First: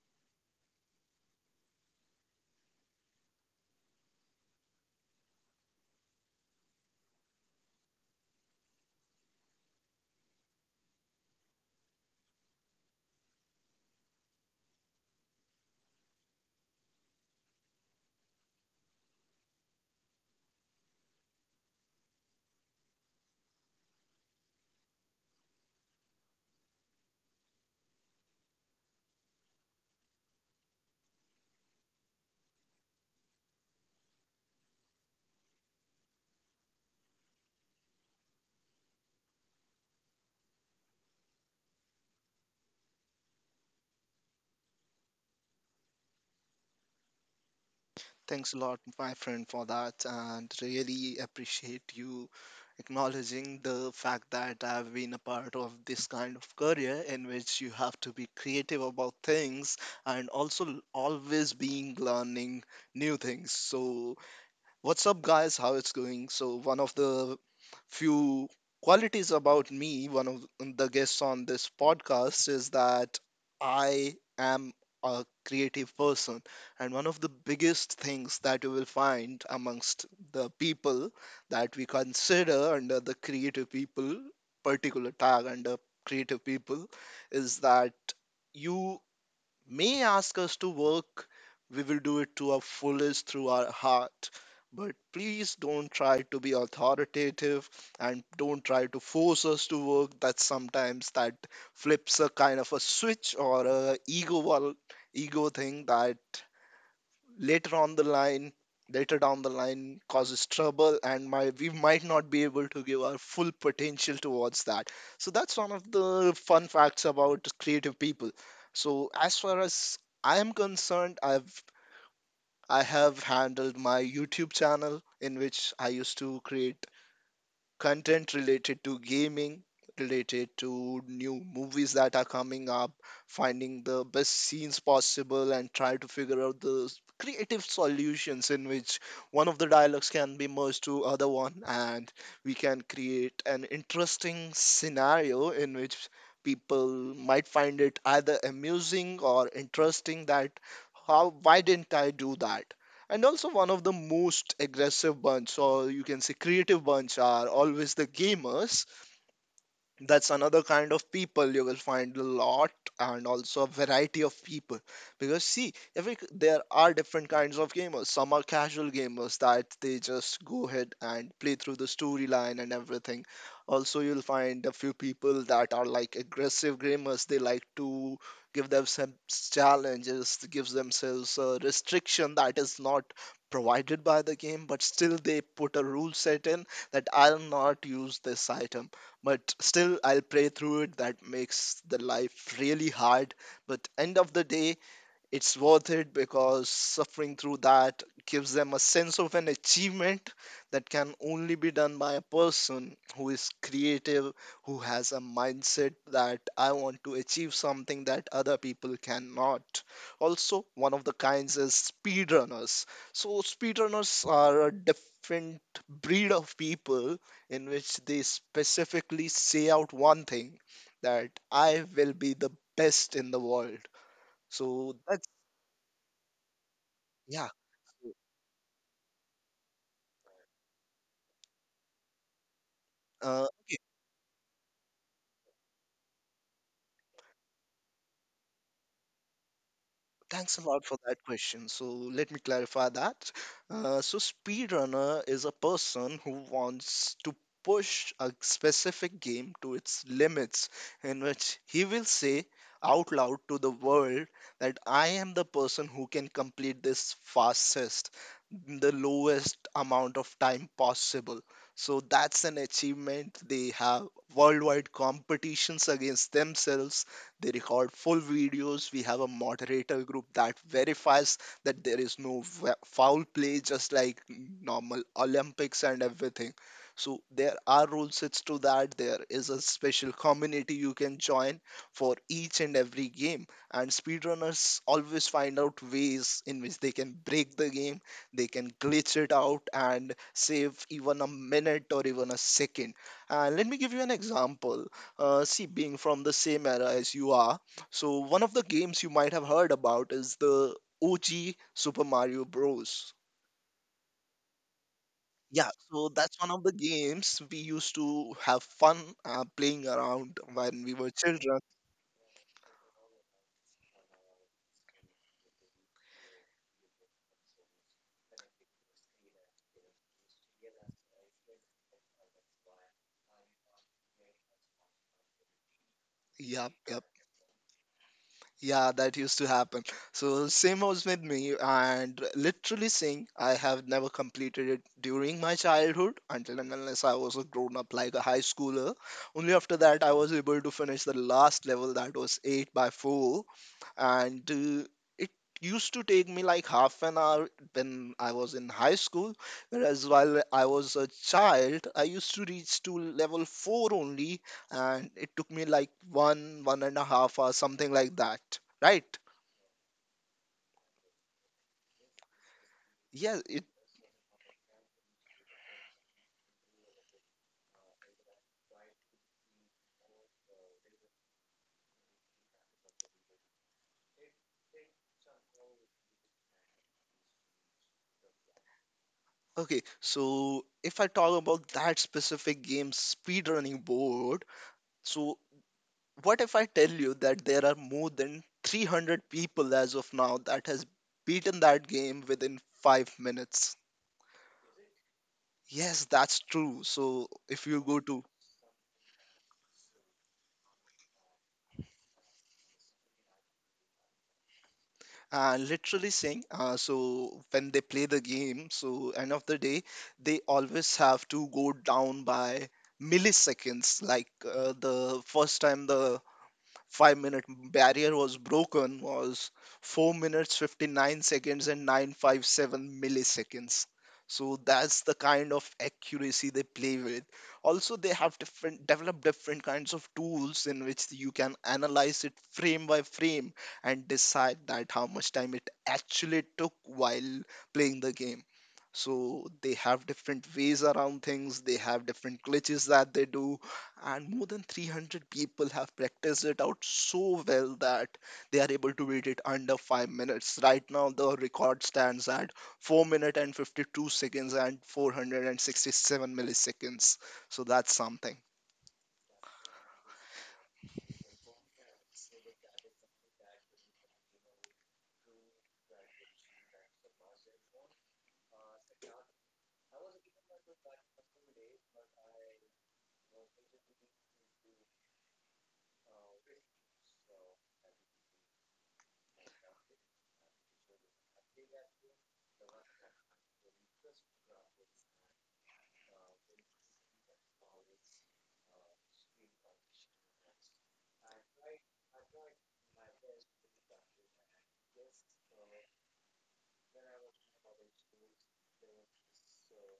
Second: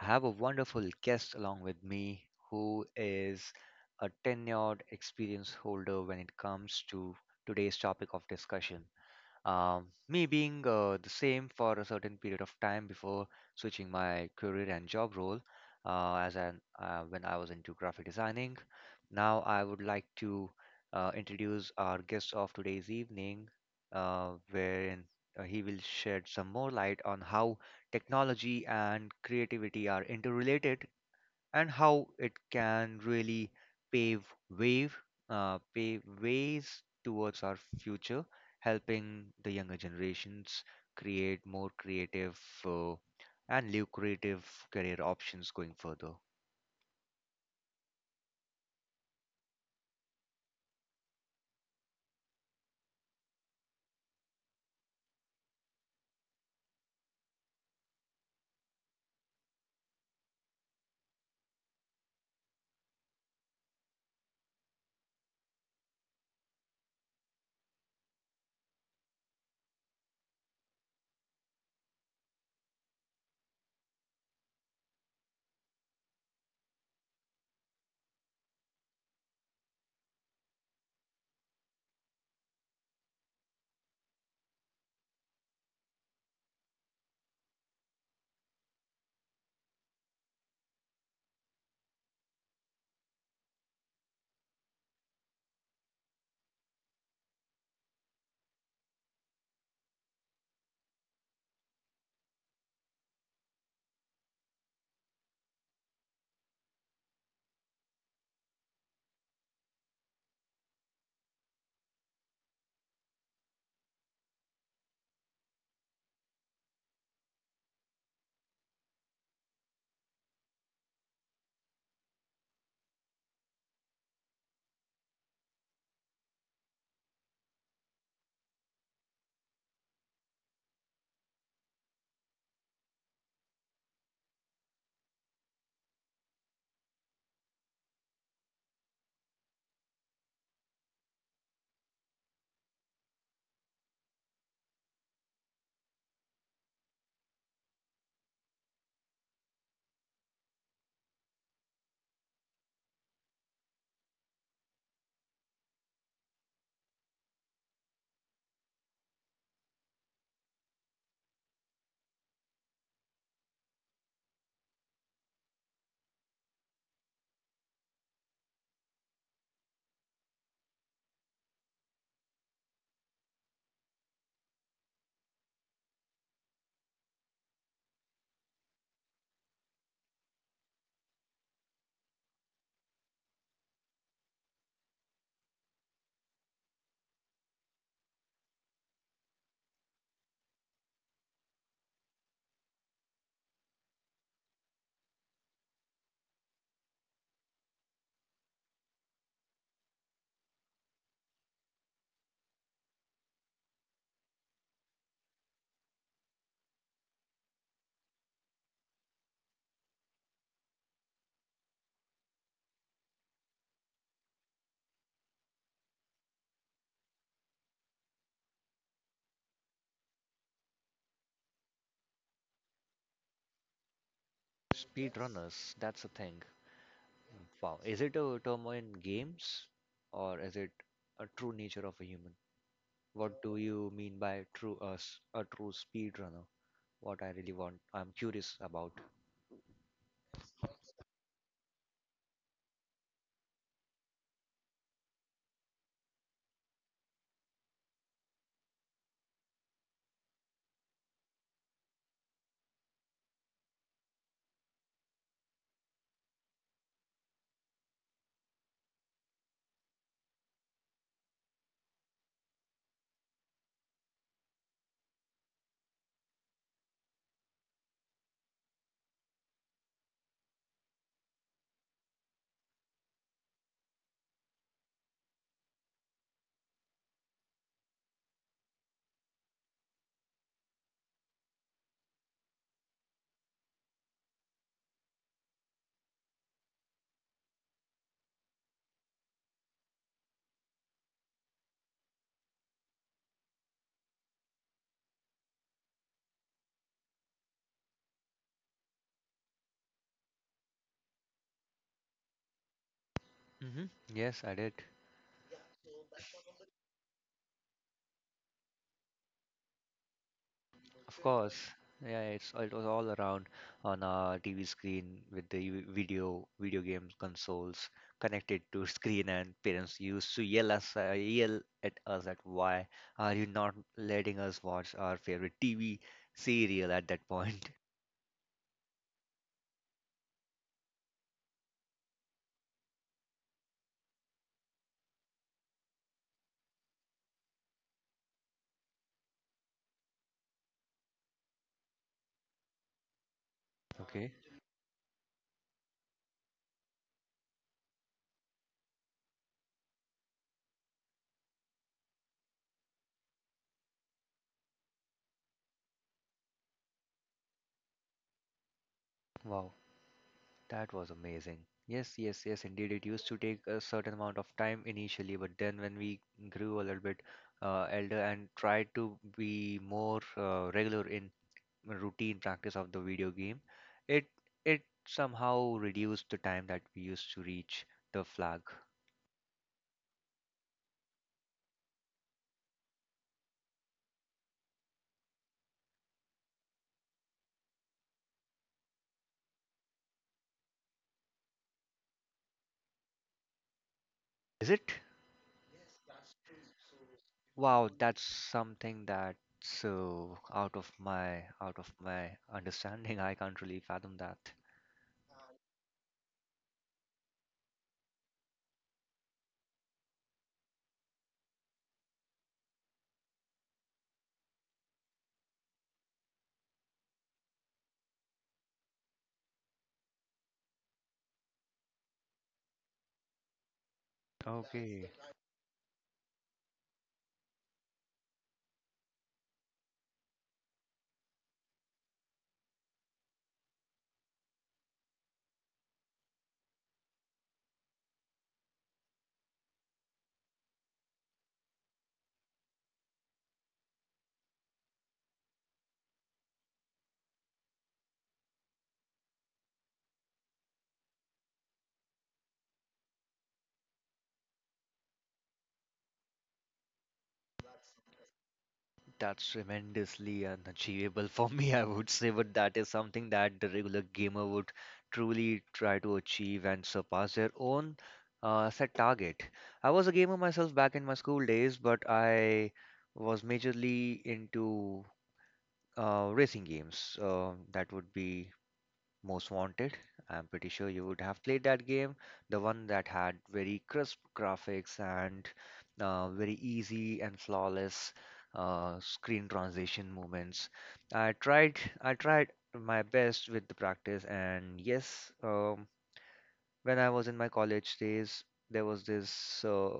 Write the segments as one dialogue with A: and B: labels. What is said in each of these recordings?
A: I have a wonderful guest along with me who is a tenured experience holder when it comes to today's topic of discussion, me being the same for a certain period of time before switching my career and job role as an when I was into graphic designing. Now I would like to introduce our guest of today's evening, wherein he will shed some more light on how technology and creativity are interrelated and how it can really pave wave pave ways towards our future, helping the younger generations create more creative, uh, and lucrative career options going further.
B: Thanks a lot, my friend, for that, and really appreciate you acknowledging the fact that I've been a part of this kind of career in which you have to be creative about things and also always being learning new things. So, what's up, guys? How it's going? So, one of the few qualities about me, one of the guests on this podcast, is that I am a creative person. And one of the biggest things that you will find amongst the people that we consider under the creative people, particular tag under creative people, is that you may ask us to work, we will do it to our fullest through our heart. But please don't try to be authoritative and don't try to force us to work. That sometimes that flips a kind of a switch or a ego wall, ego thing that later on the line later down the line causes trouble, and my we might not be able to give our full potential towards that. So that's one of the fun facts about creative people. So as far as I am concerned, I have handled my YouTube channel in which I used to create content related to gaming, related to new movies that are coming up, finding the best scenes possible, and try to figure out the creative solutions in which one of the dialogues can be merged to other one, and we can create an interesting scenario in which people might find it either amusing or interesting that how why didn't I do that? And also, one of the most aggressive bunch, or you can say creative bunch, are always the gamers. That's another kind of people you will find a lot, and also a variety of people. Because see every there are different kinds of gamers. Some are casual gamers that they just go ahead and play through the storyline and everything. Also, you'll find a few people that are like aggressive gamers. They like to give themselves challenges, gives themselves a restriction that is not provided by the game, but still they put a rule set in that I'll not use this item but still I'll pray through it. That makes the life really hard, but end of the day it's worth it, because suffering through that gives them a sense of an achievement that can only be done by a person who is creative, who has a mindset that I want to achieve something that other people cannot. Also, one of the kinds is speedrunners. So, speedrunners are a different breed of people in which they specifically say out one thing, that I will be the best in the world. So that's.
A: Speedrunners, that's the thing.
B: Yeah.
A: Wow, is
B: Cool.
A: it a term in games, or is it a true nature of a human? What
B: Uh,
A: do you mean by a true speedrunner? What I really want I'm curious about.
B: Thanks a lot for that question. So let me clarify that. So speedrunner is a person who wants to push a specific game to its limits, in which he will say out loud to the world that I am the person who can complete this fastest, in the lowest amount of time possible. So that's an achievement. They have worldwide competitions against themselves. They record full videos. We have a moderator group that verifies that there is no foul play, just like normal Olympics and everything. So there are rule sets to that. There is a special community you can join for each and every game. And speedrunners always find out ways in which they can break the game, they can glitch it out and save even a minute or even a second. And let me give you an example. See, being from the same era as you are, so one of the games you might have heard about is the OG Super Mario Bros.
A: Hmm. Yes, I did.
B: Yeah, so that's one of the games we used to have fun playing around when we were
A: Of course,
B: children.
A: yeah, it was all around on our TV screen with the video game consoles connected to screen, and parents used to yell at us at why are you not letting us watch our favorite TV
B: Yep,
A: serial
B: yep.
A: at that point?
B: Yeah, that used to happen. So same was with me, and literally saying I have never completed it during my childhood until and unless I was a grown up like a high schooler. Only after that I was able to finish the last level that was eight by four,
A: Okay,
B: and it used to take me like half an hour when I was in high school. Whereas while I was a child, I used to reach to level four only, and it took me like one, 1.5 hours, something like that. Right?
A: wow, that was amazing. Yes, yes, yes, indeed. It used to
B: Yeah. It.
A: take a certain amount of time initially, but then when we grew a little bit elder and tried to be more regular in routine practice of the video game, it it somehow reduced the time that we used to reach the flag.
B: Okay. So if I talk about that specific game, speedrunning board. So what if I tell you that there are more than 300 people as of now that has beaten that game within 5 minutes?
A: Is it?
B: Yes, that's true. So if you
A: Wow,
B: go to
A: that's something that's so out of my understanding. I can't really fathom that.
B: literally saying, so when they play the game, so end of the day, they always have to go down by milliseconds. The first time the 5-minute barrier was broken was 4 minutes 59 seconds and 957 milliseconds. So that's
A: Okay.
B: the kind of accuracy they play with. Also, they have different developed different kinds of tools in which you can analyze it frame by frame and decide that how much time it actually took while playing the game. So they have different ways around things, they have different glitches that they do, and more than 300 people have practiced it out so well that they are able to beat it under 5 minutes. Right now, the record stands at 4 minutes and 52 seconds and 467 milliseconds. So that's something.
A: That's tremendously unachievable for me, I would say, but that is something that the regular gamer would truly try to achieve and surpass their own, set target. I was a gamer myself back in my school days, but I was majorly into racing games. That would be Most Wanted. I'm pretty sure you would have played that game, the one that had very crisp graphics and very easy and flawless screen transition movements. I tried my best with the practice, and yes, when I was in my college days, there was this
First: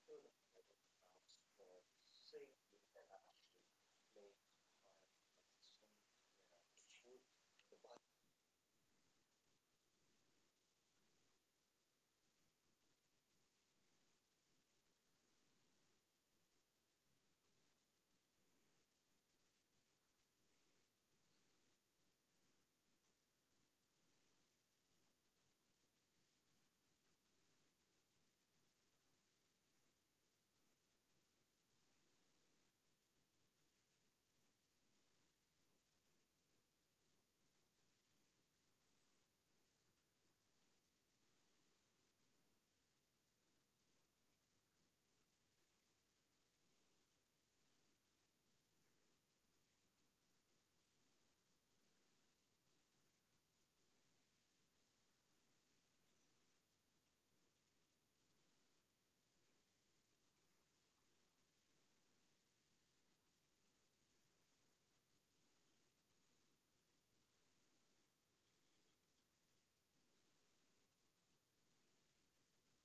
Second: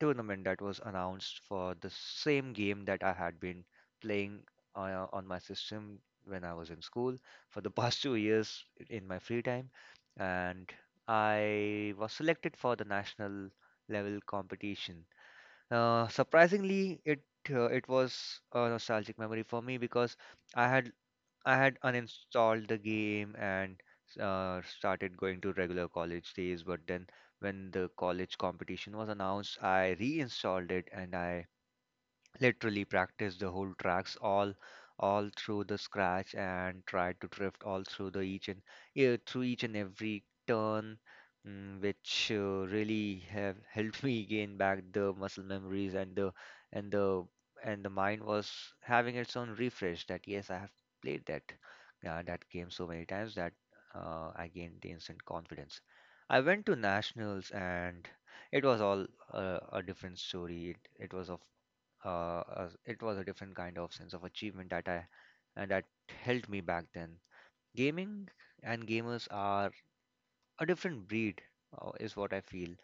A: tournament that was announced for the same game that I had been playing on my system when I was in school for the past 2 years in my free time. And I was selected for the national level competition. Surprisingly, it was a nostalgic memory for me because I had I had uninstalled the game and started going to regular college days. But then, when the college competition was announced, I reinstalled it and I literally practiced the whole tracks all through the scratch and tried to drift all through the each and yeah, through each and every turn, which really have helped me gain back the muscle memories, and and the the mind was having its own refresh that yes, I have played that game so many times that I gained the instant confidence. I went to nationals and it was all a different story. It was of as it was a different kind of sense of achievement that I and that held me back then. Gaming and gamers are a different breed, is what I feel.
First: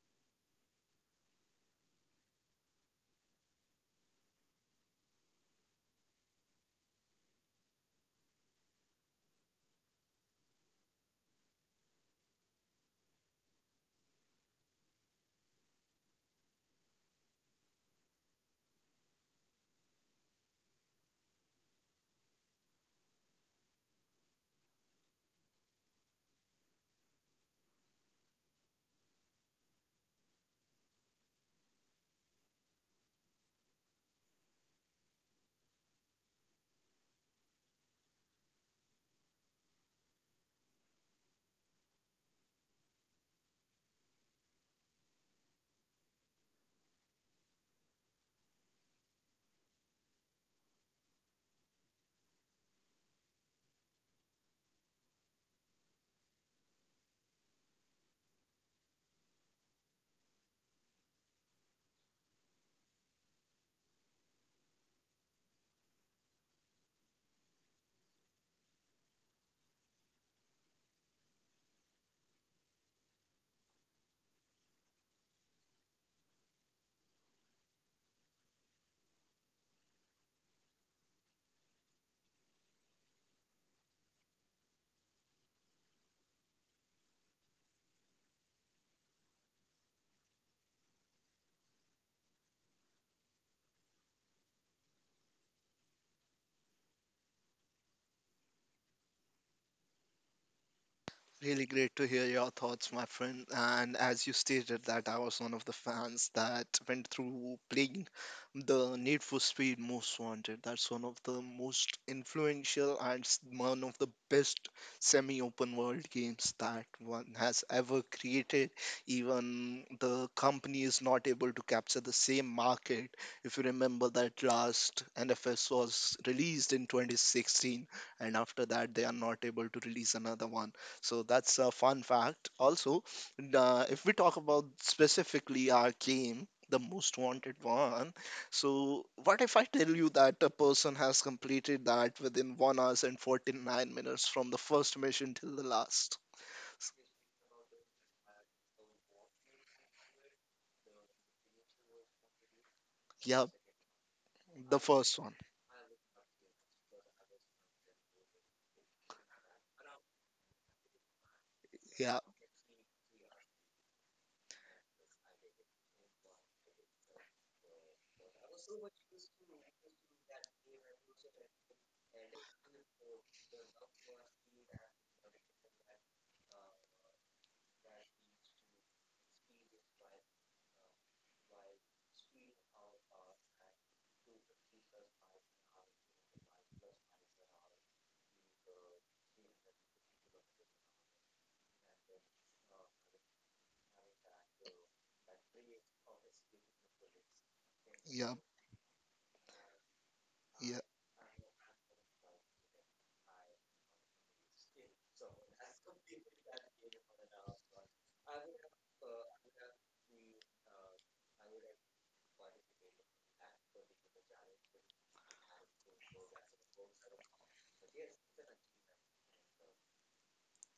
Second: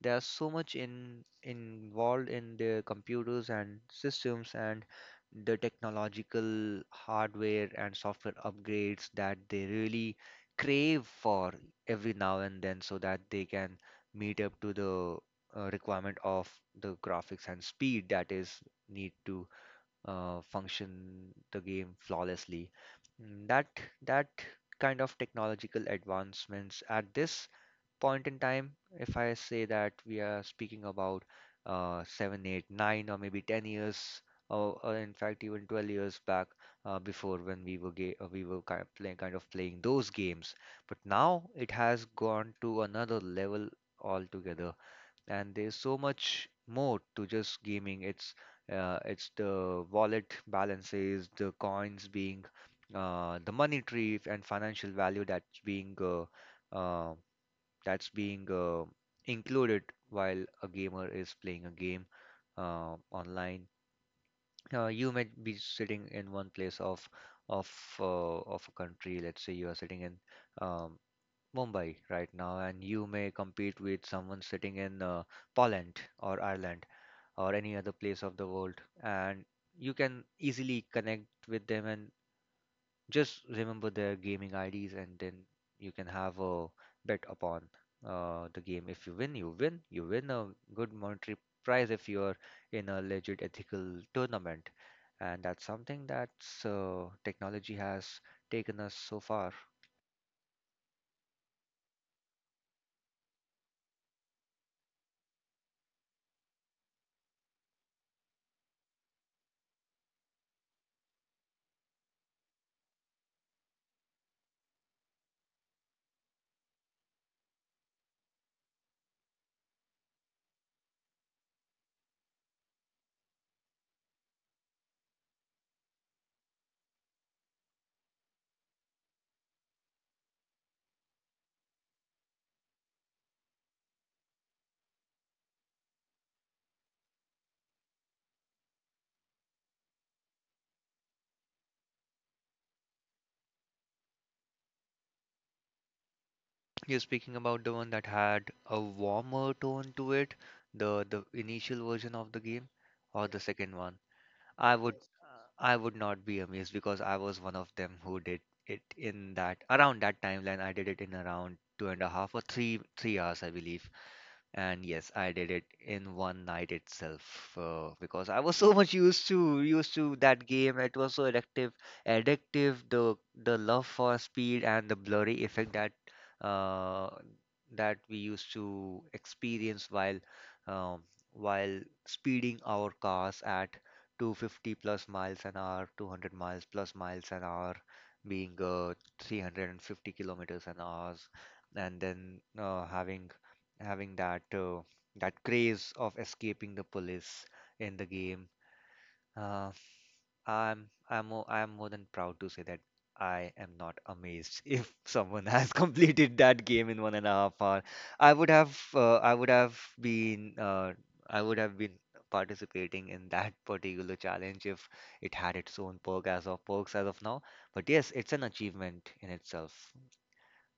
A: They are so much in involved in their computers and systems and the technological hardware and software upgrades that they really crave for every now and then so that they can meet up to the requirement of the graphics and speed that is need to function the game flawlessly. Mm, That that kind of technological advancements at this point in time, if I say that we are speaking about seven, eight, nine, or maybe 10 years, or in fact even 12 years back, before when we were ga- we were kind of playing those games, but now it has gone to another level altogether, and there's so much more to just gaming. It's the wallet balances, the coins being, the money tree and financial value that's uh, being included while a gamer is playing a game online. You may be sitting in one place of of a country. Let's say you are sitting in um, Mumbai right now, and you may compete with someone sitting in Poland or Ireland or any other place of the world, and you can easily connect with them and just remember their gaming IDs, and then you can have a bet upon the game. If you win, you win. You win a good monetary prize if you're in a legit ethical tournament, and that's something that's, technology has taken us so far.
B: Really great to hear your thoughts, my friend. And as you stated that I was one of the fans that went through playing the Need for Speed Most Wanted. That's one of the most influential and one of the best semi-open world games that one has ever created. Even the company is not able to capture the same market. If you remember that last NFS was released in 2016, and after that they are not able to release another one. So that's a fun fact. Also, if we talk about specifically our game, the most wanted one. So, what if I tell you that a person has completed that within 1 hours and 49 minutes from the first mission till the last?
A: You're speaking about the one that had a warmer tone to it, the initial version of the game, or the
B: Yeah,
A: second one?
B: the
A: I would
B: first one.
A: I would not be amazed because I was one of them who did it in that around that timeline. I did it in around two and a
B: Yeah,
A: half or three hours, I believe. And yes, I did it in one night itself because I was so much used to that game. It was so addictive. The love for speed and the blurry effect uh, that we used to experience while um, while speeding our cars at 250 plus miles an hour, 200 miles plus miles an hour, being 350 kilometers an hour, and then having that craze of escaping the police in the
B: yeah,
A: game. Uh,
B: yeah,
A: I'm more than proud to say that I am not amazed if someone has completed that game in 1.5 hour. I would have uh, I would have been uh, I would have been participating in that particular challenge if it had its own perks as of now. But yes, it's an achievement in itself.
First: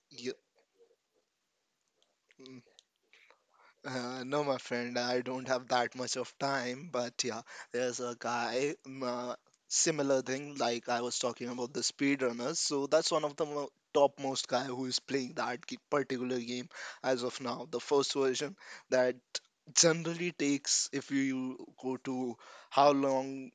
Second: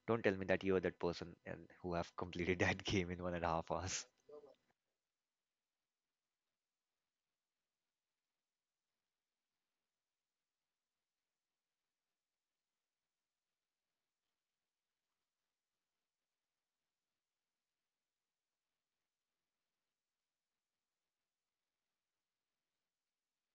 A: Don't
B: yeah.
A: tell me that you are that person and who have completed
B: Mm.
A: that game in 1.5 hours,
B: No, my friend, I don't have that much of time, but yeah, there's a guy, similar thing, like I was talking about the speedrunners. So that's one of the mo topmost guy who is playing that particular game as of now, the first version that generally takes, if you go to how long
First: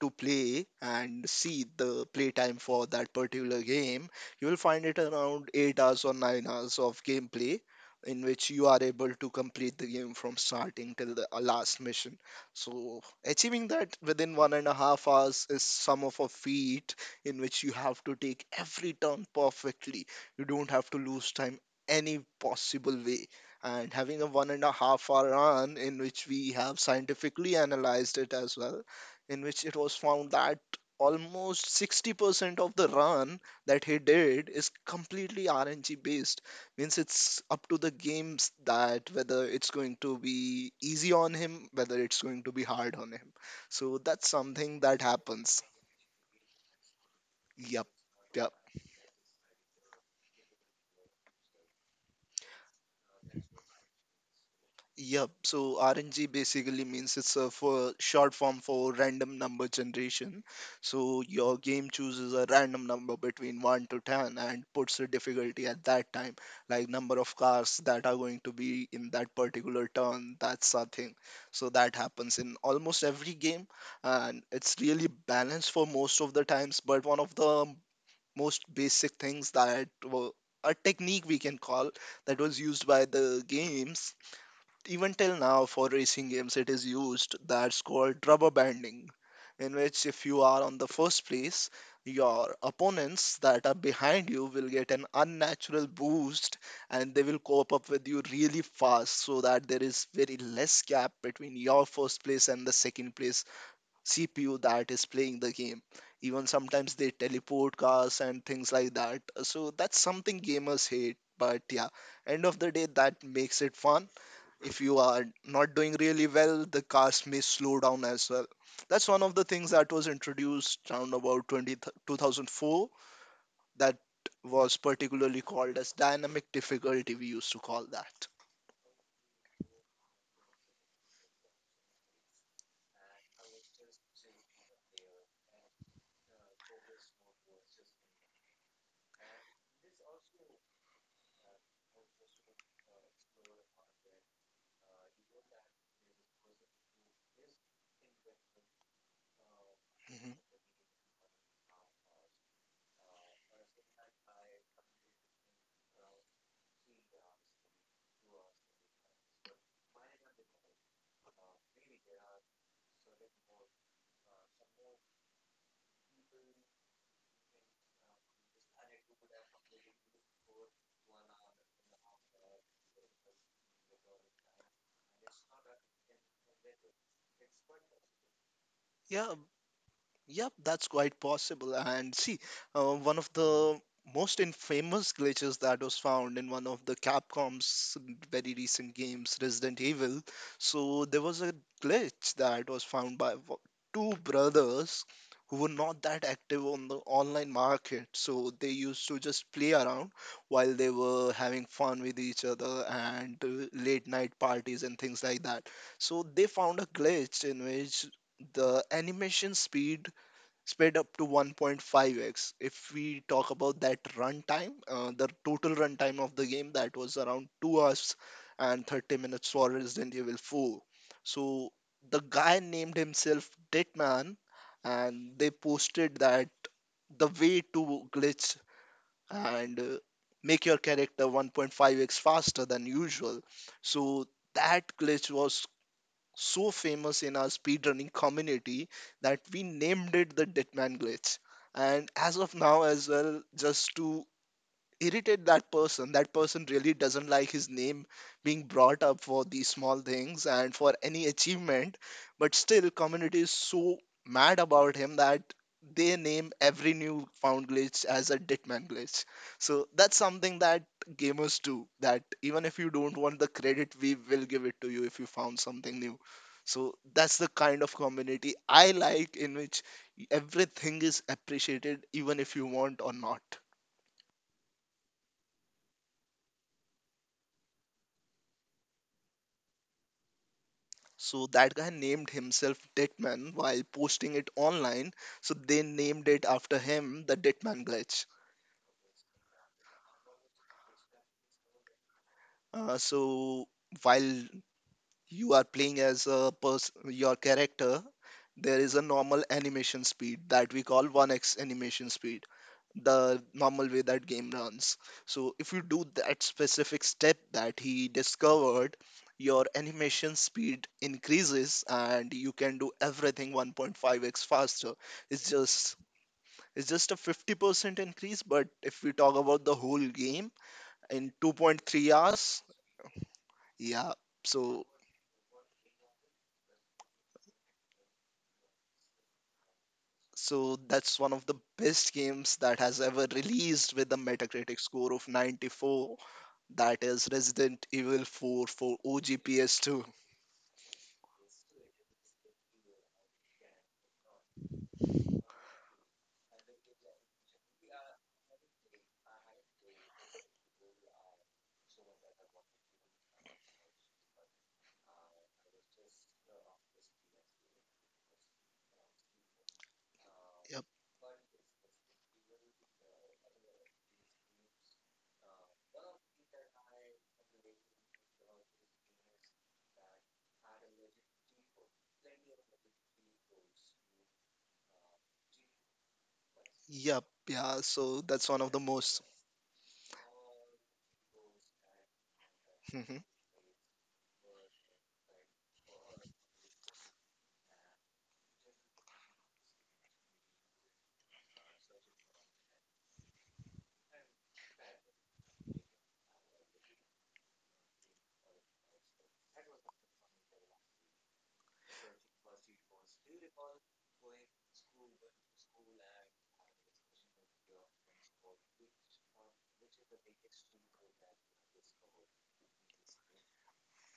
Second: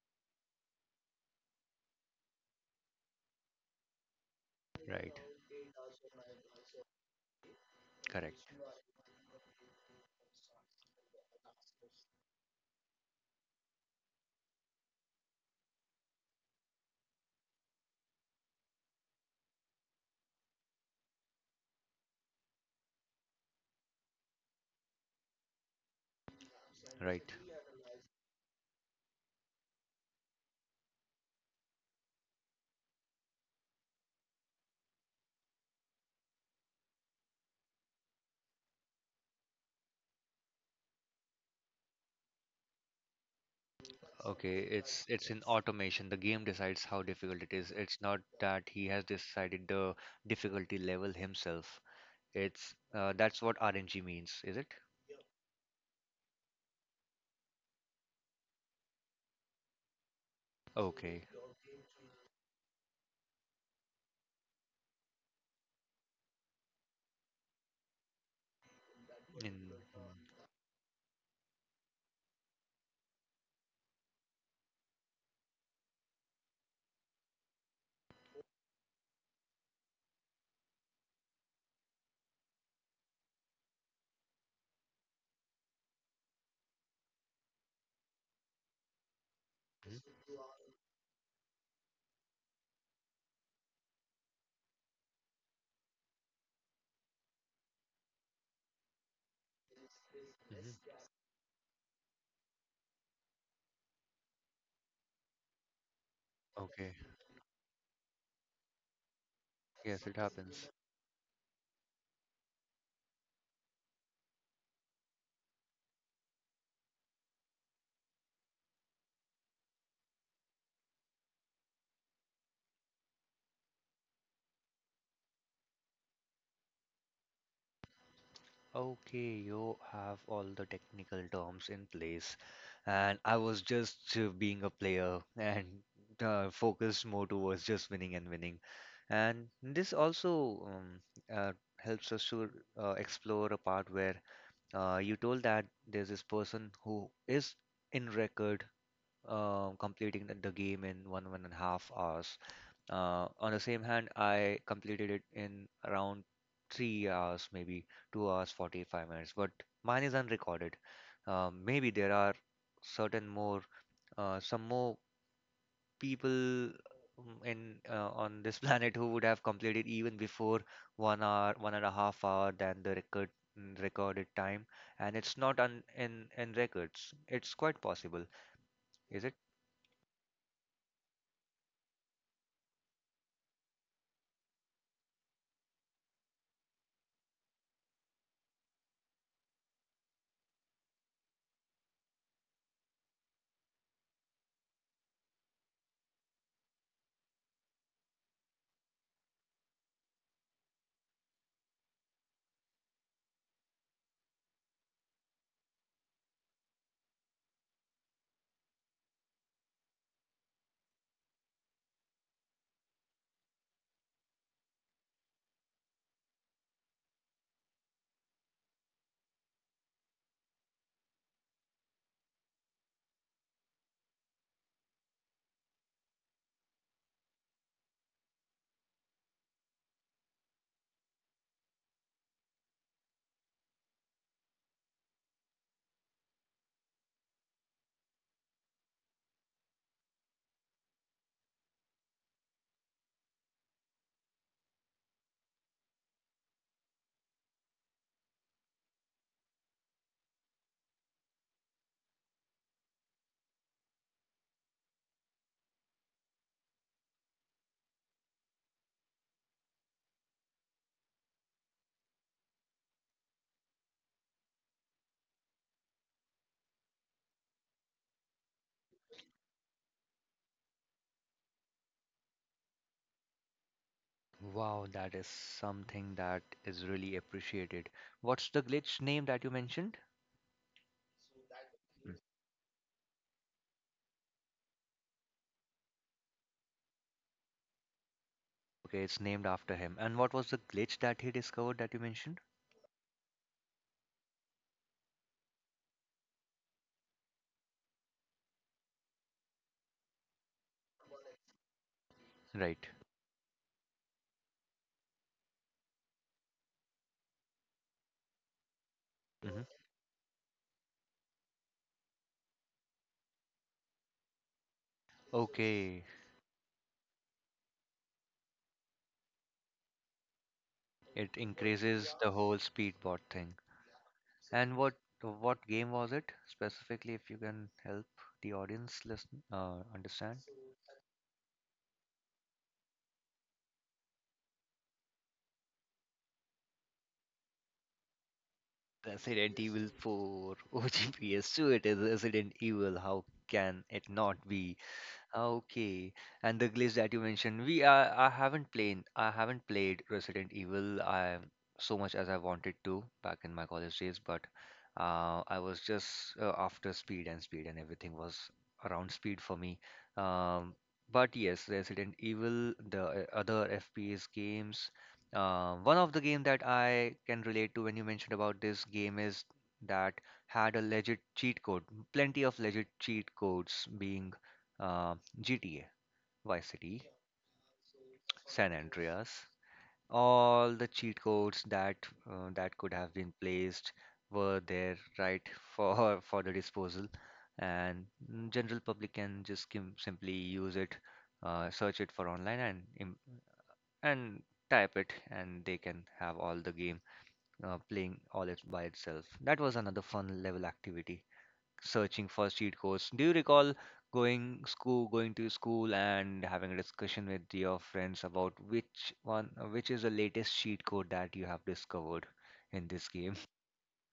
B: to play and see the playtime for that particular game, you will find it
A: right?
B: around 8 hours or 9 hours of gameplay in
A: Correct.
B: which you are able to complete the game from starting till the last mission. So, achieving that within 1.5 hours is some of a feat in which you have to take every turn perfectly. You don't have to lose time any possible way, and having a 1.5-hour run in which we have
A: Right.
B: scientifically analyzed it as well, in which it was found that almost 60% of the run that he did is completely RNG based. Means it's up to the games that whether it's going to be easy on him, whether it's going to be hard on him. So that's
A: Okay.
B: something that
A: It's in
B: happens.
A: automation. The game decides how difficult it is.
B: Yep.
A: It's not
B: Yep.
A: that he has decided the difficulty level himself. It's That's what RNG means, is it?
B: Yep. So RNG basically means it's a for short form for random number generation. So
A: Okay.
B: your game chooses a random number between 1 to 10 and puts a difficulty at that time, like number of cars that are going to be in that
A: In
B: particular
A: mhm.
B: turn. That's a thing. So that happens in almost every game, and it's really balanced for most of the times. But one of the most basic things that were a technique we can call that was used by the games even till now for racing games it is used, that's called rubber banding, in which
A: Mhm.
B: if you are on the first place, your opponents that are behind you will get an unnatural boost, and they will cope up with you really fast, so that there is very less gap between your first place and the second place CPU that is playing the game. Even sometimes
A: Okay.
B: they teleport cars and things like that, so that's
A: Yes, it
B: something
A: happens.
B: gamers hate. But yeah, end of the day that makes it fun. If you are not doing really well, the cars may slow down as well. That's one of the things that was introduced around about 2004, that was particularly called as dynamic difficulty, we used to call that.
A: Okay, you have all the technical terms in place, and I was just being a player and focused more towards just winning and winning. And this also, helps us to explore a part where you told that there's this person who is in record completing
B: Mhm.
A: the game in 1.5 hours. On the same hand, I completed it in around 3 hours, maybe 2 hours, 45 minutes, but mine is unrecorded. Maybe there are certain more, some more people, mm, in on this planet who would have completed even before 1 hour, 1.5 hour than the recorded time, and it's not on in records. It's quite possible, is it?
B: Yeah. Yep, that's quite possible. And see, one of the most infamous glitches that was found in one of the Capcom's very recent games, Resident Evil. So there was a glitch that was found by two brothers who were not that active on the online market. So they used to just play around while they were having fun with each other and late night parties and things like that. So they found a glitch in which the animation speed sped up to 1.5x. If we talk about that runtime, the total runtime of the game that was around 2 hours and 30 minutes for Resident Evil 4. So the guy named himself Deadman and they posted that the way to glitch and make your character 1.5x faster than usual. So that glitch was so famous in our speedrunning community that we named it the Ditman glitch. And as of now, as well, just to irritate that person. That person really doesn't like his name being brought up for these small things and for any achievement. But still, community is so mad about him that they name every new found glitch as a Ditman glitch. So that's something that gamers do. That even if you don't want the credit, we will give it to you if you found something new. So that's the kind of community I like in which everything is appreciated, even if you want or not.
A: Wow, that is something that is really appreciated. What's the glitch name that you mentioned?
B: So that guy
A: Mm.
B: named himself Ditman while posting it online. So they named it after him, the Ditman glitch.
A: Okay, it's named after him. And what was the glitch that he discovered that you mentioned?
B: So while you are playing as a person, your character, there is a normal animation speed that we call 1x animation speed,
A: Right.
B: the normal way that game runs. So if you do that specific step that he discovered,
A: Hmm.
B: your animation speed increases and you can do everything 1.5x faster. it's just
A: Okay,
B: It's just a 50% increase, but if we talk about the whole game in
A: it increases
B: 2.3
A: the whole
B: hours.
A: speedbot thing.
B: Yeah,
A: And
B: so
A: what game was it specifically? If you can help the audience understand.
B: so that's one of the best games that has ever released with a Metacritic score of 94. That is Resident Evil 4 for
A: Resident
B: OGPS
A: Evil
B: 2.
A: 4 OG PS2. It is Resident Evil. How can it not be? Okay, and the glitch that you mentioned, we I haven't played Resident Evil I so much as I wanted to back in my college days, but I was just after speed and speed and everything was around speed for me. Um,
B: Yep,
A: but yes, Resident Evil, the other FPS games, one of the game that I can relate to when you mentioned about this game is that had a legit cheat code, plenty of legit cheat codes being. Um, GTA, Vice City,
B: yep, yeah. So that's one
A: San
B: of the most.
A: Andreas. All the cheat codes that that could have been placed were there right for for the disposal, and general public can just simply use it, search it for online and im- and type it, and they can have all the game playing all it by itself. That was another fun level activity, searching for cheat codes. Do you recall going to school and having a discussion with your friends about which is the latest cheat code that you have discovered in this game?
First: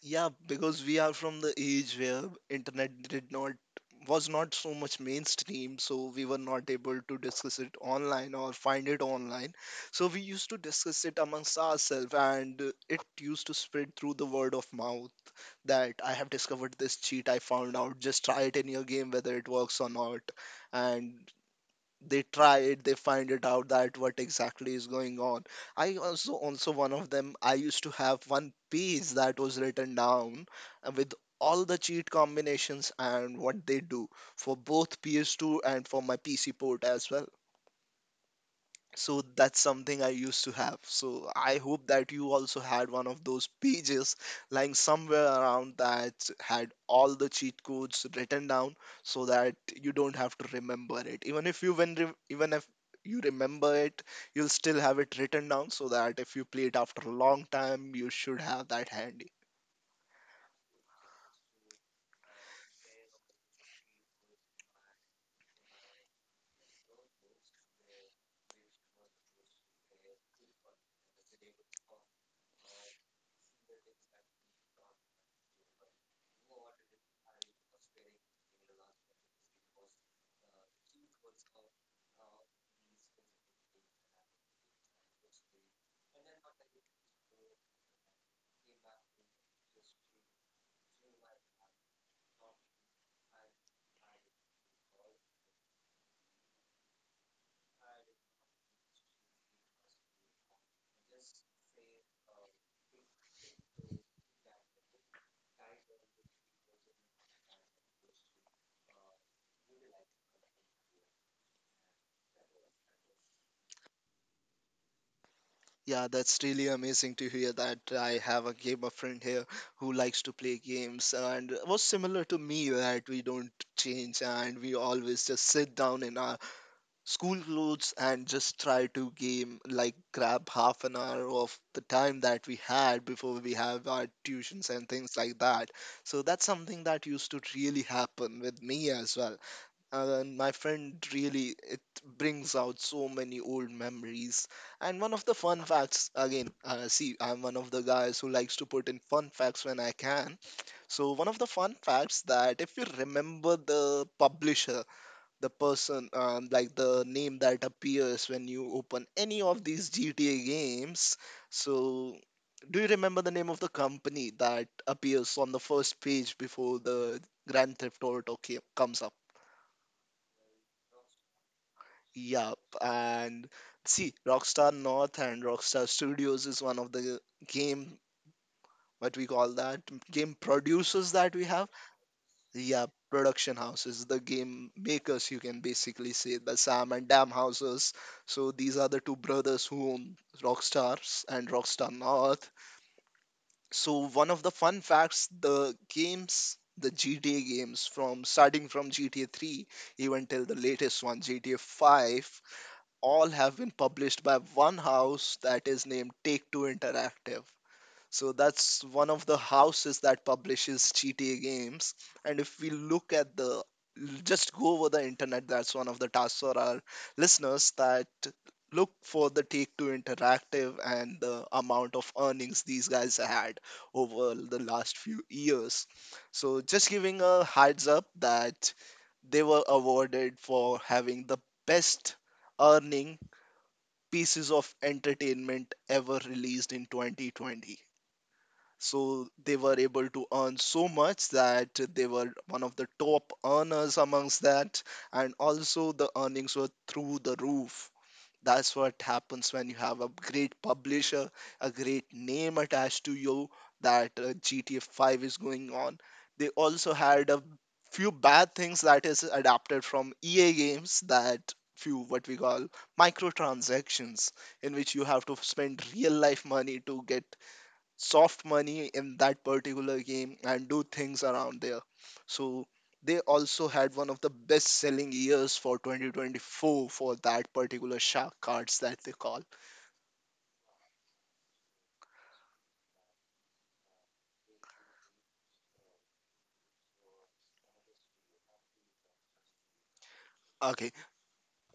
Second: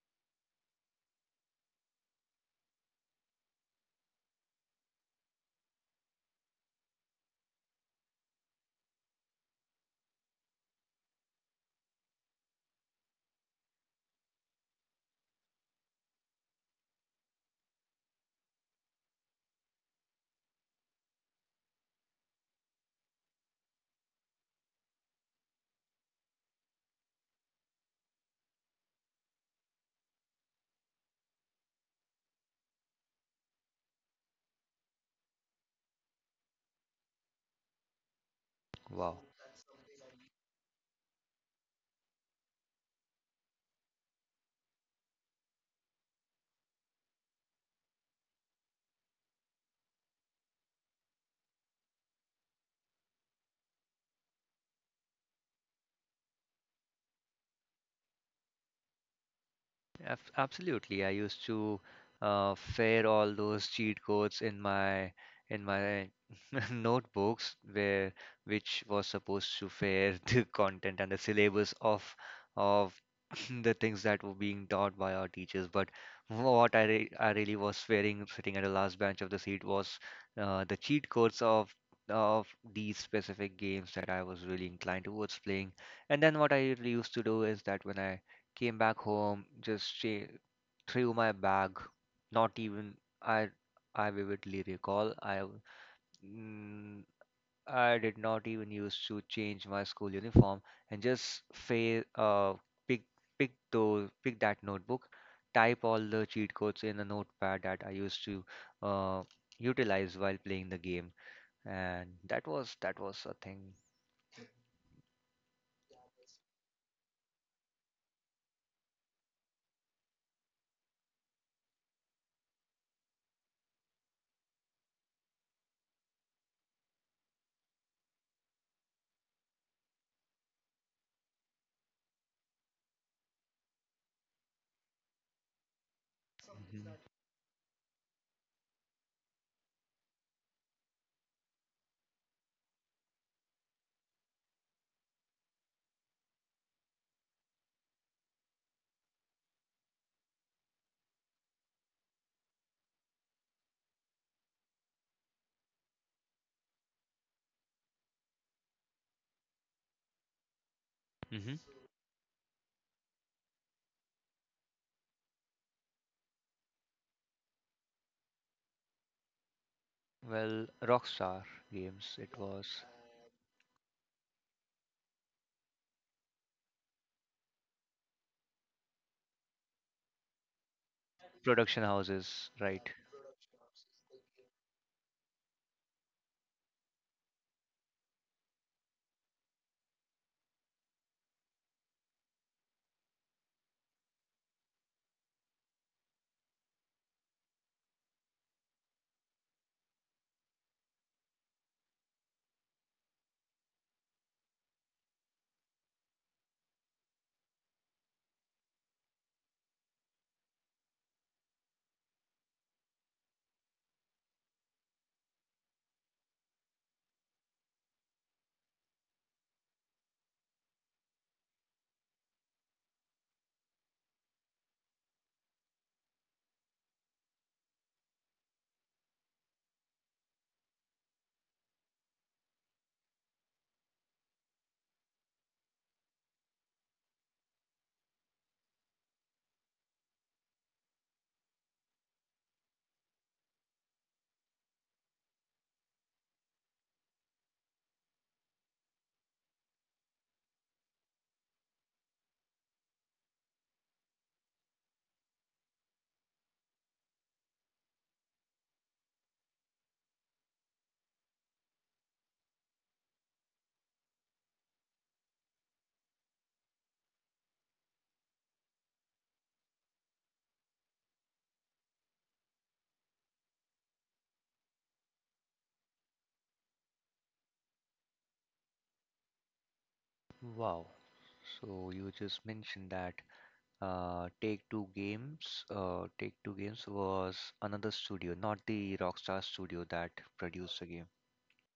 B: Yeah, because we are from the age where internet did not was not so much mainstream, so we were not able to discuss it online or find it online. So we used to discuss it amongst ourselves, and it used to spread through the word of mouth that I have discovered this cheat I found out. Just try it in your game whether it works or not. And they try it, they find it out that what exactly is going on. I also one of them. I used to have one page that was written down with all the cheat combinations and what they do for both PS2 and for my pc port as well.
A: Wow.
B: So that's something I used to have. So I hope that you also had one of those pages lying somewhere around that had all the cheat codes written down so that you don't have to remember it. Even if you remember it, you'll still have it written down so that if you play it after a long time, you should have that handy.
A: Af- Absolutely. I used to fare all those cheat codes in my notebooks where which was supposed to fare the content and the syllabus of the things that were being taught by our teachers. But what I really was fearing sitting at the last bench of the seat was the cheat codes of these specific games that I was really inclined towards playing. And then what I really used to do is that when I came back home, just threw my bag. Not even I I vividly recall mm, I did not even used to change my school uniform and just fa pick pick that notebook, type all the cheat codes in a notepad that I used to uh utilize while playing the game. And that was a thing.
B: Yeah, that's really amazing to hear that I have a gamer friend here who likes to play games and was similar to me that we don't change and we always just sit down in our school clothes and just try to game, like grab half an hour of the time that we had before we have our tuitions and things like that. So that's something that
A: Hmm.
B: used to really happen with me as well. And my friend, really it brings out so many old memories. And one of the fun facts again, see, I'm one of the guys who likes to put in fun facts when I can. So one of the fun facts, that if you remember the publisher, the person, like the name that appears when you open any of these GTA games,
A: Hmm.
B: so do you remember the name of the company that appears on the first page before the Grand Theft Auto ca- comes up?
A: Well, Rockstar Games it
B: Yup,
A: was.
B: and see, Rockstar North and Rockstar Studios is one of the game, what we call that, game producers that we have.
A: Production houses, right?
B: Yeah, production houses, the game makers, you can basically say, the Sam and Dam houses. So these are the two brothers who own Rockstars and Rockstar North. So one of the fun facts, the games, the GTA games from starting from GTA 3 even till the latest one, GTA 5, all have been published by one house that is named Take Two Interactive. So that's one of the houses that publishes GTA games. And if we look at the, just go over the internet, that's one of the tasks for our listeners, that look for the Take Two Interactive and the amount of earnings these guys had over the last few years. So just giving a heads up that they were awarded for having the best earning pieces of entertainment ever released in 2020. So they were able to earn so much that they were one of the top earners amongst that, and also the earnings were through the roof. That's what happens when you have a great publisher, a great name attached to you, that GTA 5 is going on. They also had a few bad things that is adapted from EA games, that few what we call microtransactions, in which you have to spend real life money to get soft money in that particular game and do things around there. So they also had one of the best selling years for 2024 for that particular shark cards that they call.
A: Wow. So you just mentioned that Take Two Games, Take Two Games was another studio, not the Rockstar studio that produced the
B: Okay,
A: game.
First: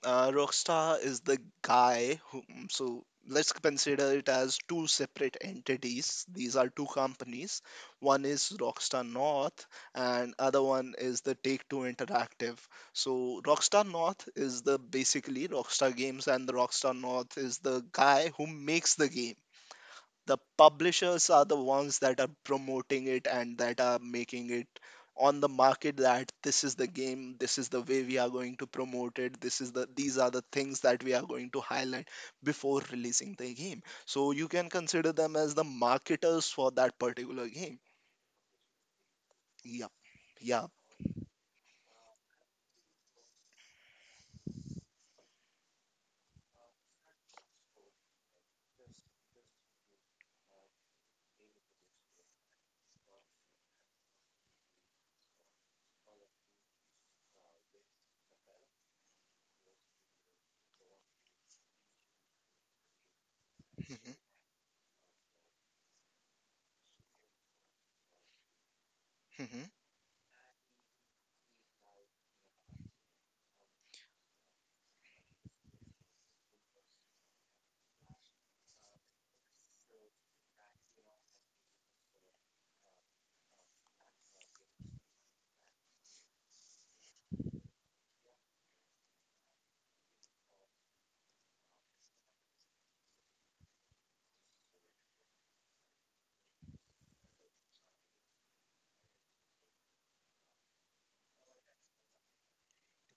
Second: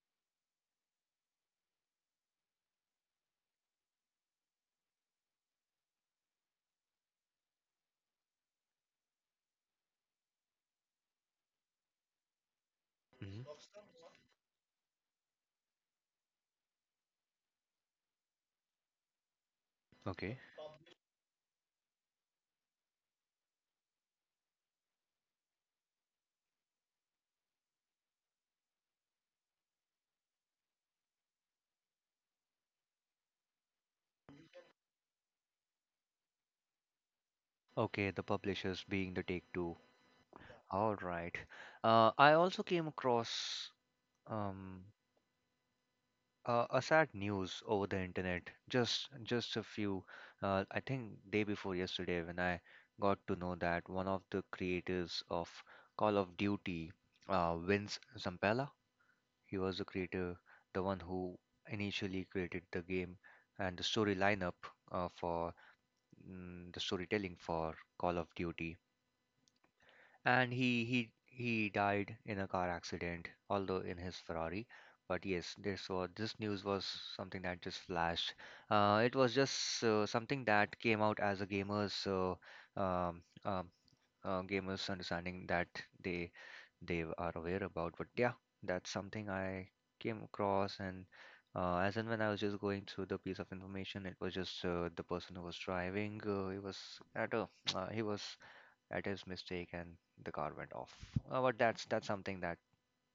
B: Rockstar is the guy who, so let's consider it as two separate entities. These are two companies. One is Rockstar North, and other one is the Take-Two Interactive. So
A: Hmm.
B: Rockstar North is the basically Rockstar Games, and the Rockstar North is the guy who makes the game. The
A: Okay.
B: publishers are the ones that are promoting it and that are making it on the market, that this is the game, this is the way we are going to promote it, this is the, these are the things that we are going to highlight before releasing the game. So you can consider them as the marketers for that particular game.
A: Okay, the publishers being the Take Two.
B: Yeah, yeah.
A: All right. I also came across um, a sad news over the internet, just a few, I think, day before yesterday, when I got to know that one of the creators of Call of Duty, Vince Zampella. He was the creator, the one who initially created the game and the story lineup, uh, for the storytelling for Call of Duty. And he died in a car accident, although in his Ferrari. But yes, this news was something that just flashed. It was just something that came out as a gamer's um, um, gamers understanding that they they are aware about. But yeah, that's something I came across. And as and when I was just going through the piece of information, it was just, the person who was driving, he was at a he was at his mistake and the car went off. But that's something that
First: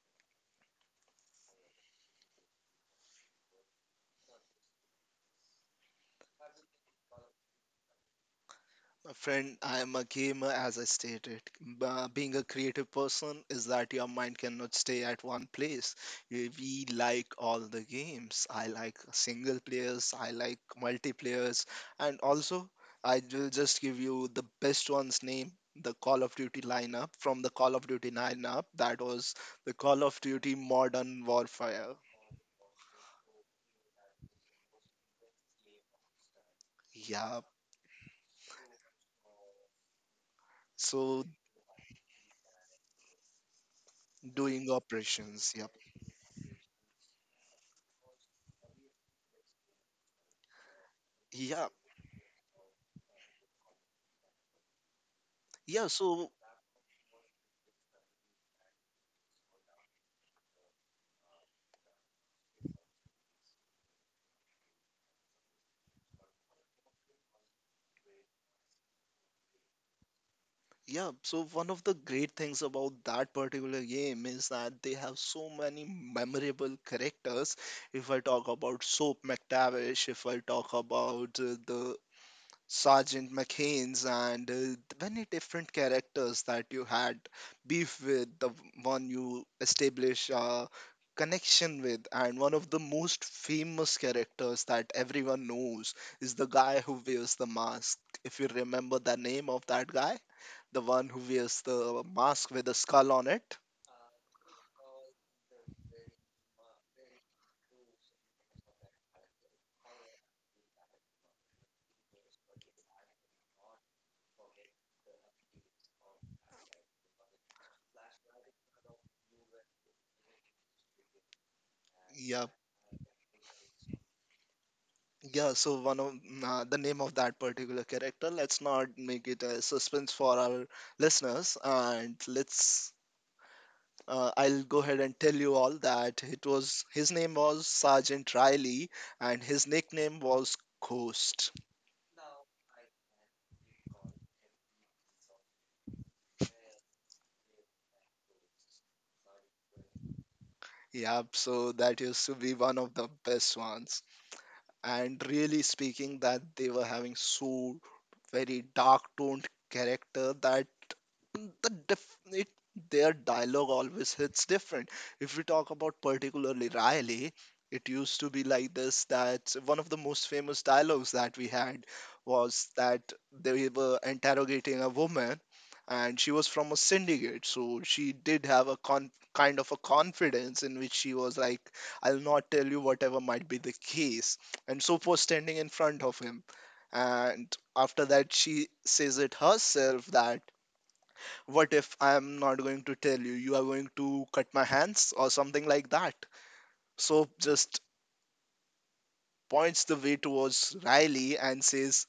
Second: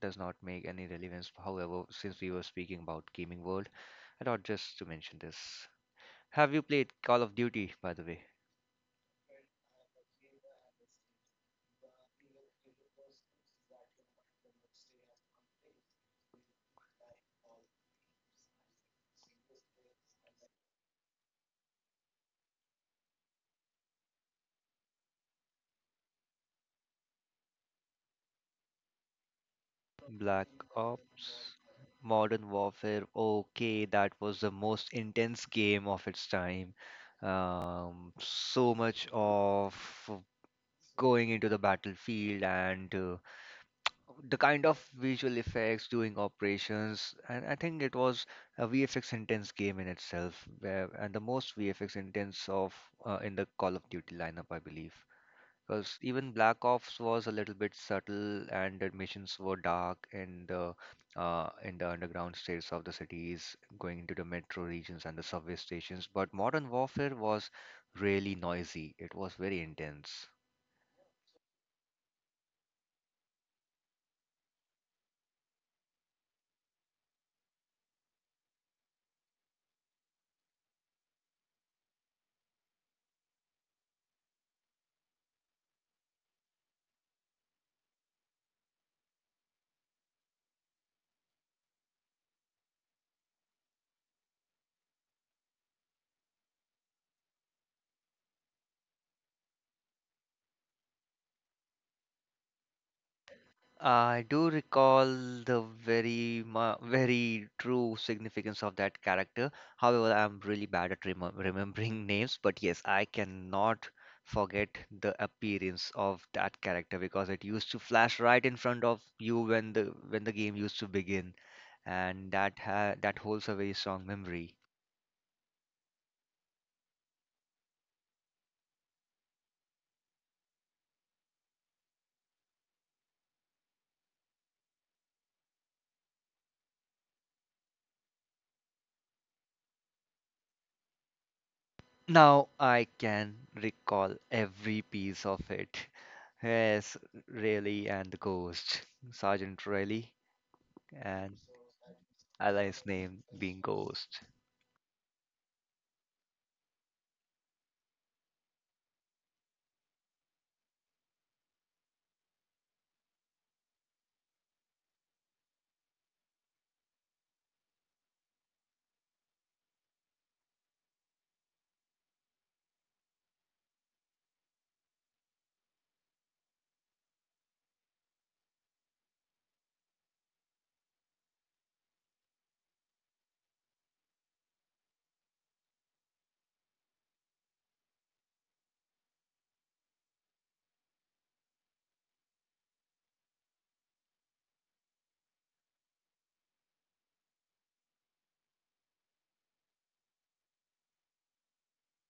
A: does not make any relevance. However, since we were speaking about gaming world, I thought just to mention this. Have you played Call of Duty, by the way?
B: Friend, I am a gamer, as I stated. Being a creative person is that your mind cannot stay at one place. We like all the games. I like single players, I like multiplayers, and also I will just give you the best one's name, the Call of Duty lineup. From the Call of Duty lineup, that was the Call of
A: Black
B: Duty Modern
A: Ops,
B: Warfare.
A: Modern Warfare. Okay, that was the most intense game of its time.
B: Yeah.
A: So much of
B: So
A: going into the battlefield and, the kind
B: doing
A: of visual
B: operations. Yep.
A: effects, doing operations. And I think it was a VFX intense game in itself, where, and the most
B: Yeah.
A: VFX intense of, in the Call of Duty lineup, I believe,
B: Yeah.
A: because even
B: So.
A: Black Ops was a little bit subtle, and the missions were dark in the, in the underground states of the cities, going into the metro regions and the subway stations. But Modern Warfare was really noisy, it was very intense.
B: Yeah, so one of the great things about that particular game is that they have so many memorable characters. If I talk about Soap McTavish, if I talk about the Sergeant McHaines, and many different characters that you had beef with, the one you establish a connection with, and one of the most famous characters that everyone knows is the guy who wears the mask. If you remember the name of that guy, the one who wears the mask with the skull on it.
A: I do recall the very mu very true significance of that character. However, I'm really bad at remembering names, but yes, I cannot forget the appearance of that character, because it used to flash right in front of you when the game used to begin, and
B: Yeah,
A: that holds a very strong memory.
B: yeah. So one of, the name of that particular character. Let's not make it a suspense for our listeners, and let's. I'll go ahead and tell you all that it was, his name was Sergeant Riley, and his nickname was Ghost.
A: Now I can recall every piece of it. Yes, Rayleigh and the Ghost, Sergeant Rayleigh.
B: Yeah,
A: And
B: so that used to be one
A: Ally's
B: of the
A: name
B: best
A: being
B: ones.
A: Ghost.
B: And really speaking, that they were having so very dark toned character that the dif- it, their dialogue always hits different. If we talk about particularly Riley, it used to be like this, that one of the most famous dialogues that we had was that they were interrogating a woman, and she was from a syndicate, so she did have a kind of a confidence in which she was like, I'll not tell you whatever might be the case, and Soap was standing in front of him, and after that she says it herself that, what if I'm not going to tell you? You are going to cut my hands or something like that. So just points the way towards Riley and says,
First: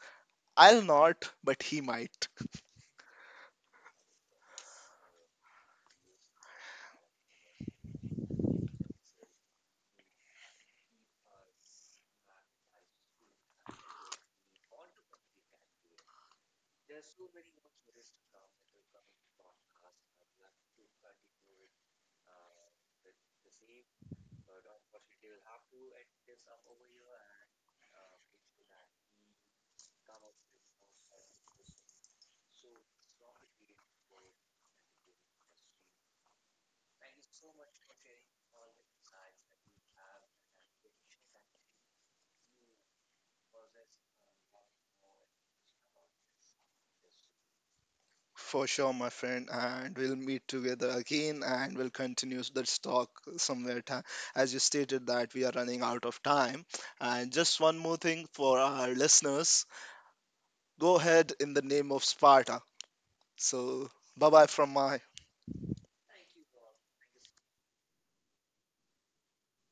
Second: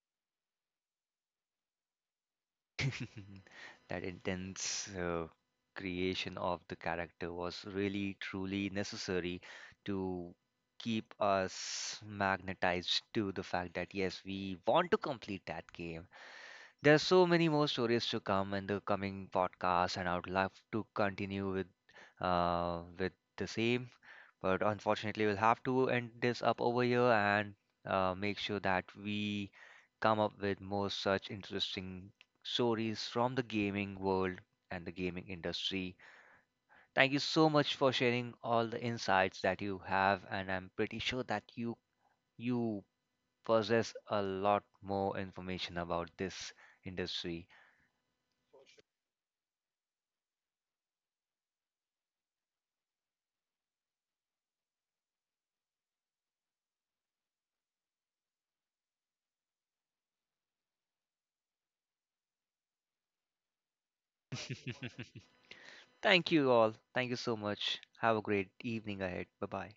B: I'll not, but he might.
A: That intense creation of the character was really truly necessary to keep us magnetized to the fact that yes, we want to complete that game. There's so many more stories to come in the coming podcast, and I would love to continue with, with the same. But unfortunately, we'll have to end this up over here and make sure that we come up with more such interesting stories from the gaming world and the gaming industry. Thank you so much for sharing all the insights that you have, and I'm pretty sure that you possess a lot more information about this industry.
B: For sure, my friend, and we'll meet together again and we'll continue this talk somewhere. Time." As you stated, that we are running out of time. And just one more thing for our listeners, go ahead in the name of Sparta. So, bye bye from my
A: Thank you all. Thank you so much. Have a great evening ahead. Bye bye.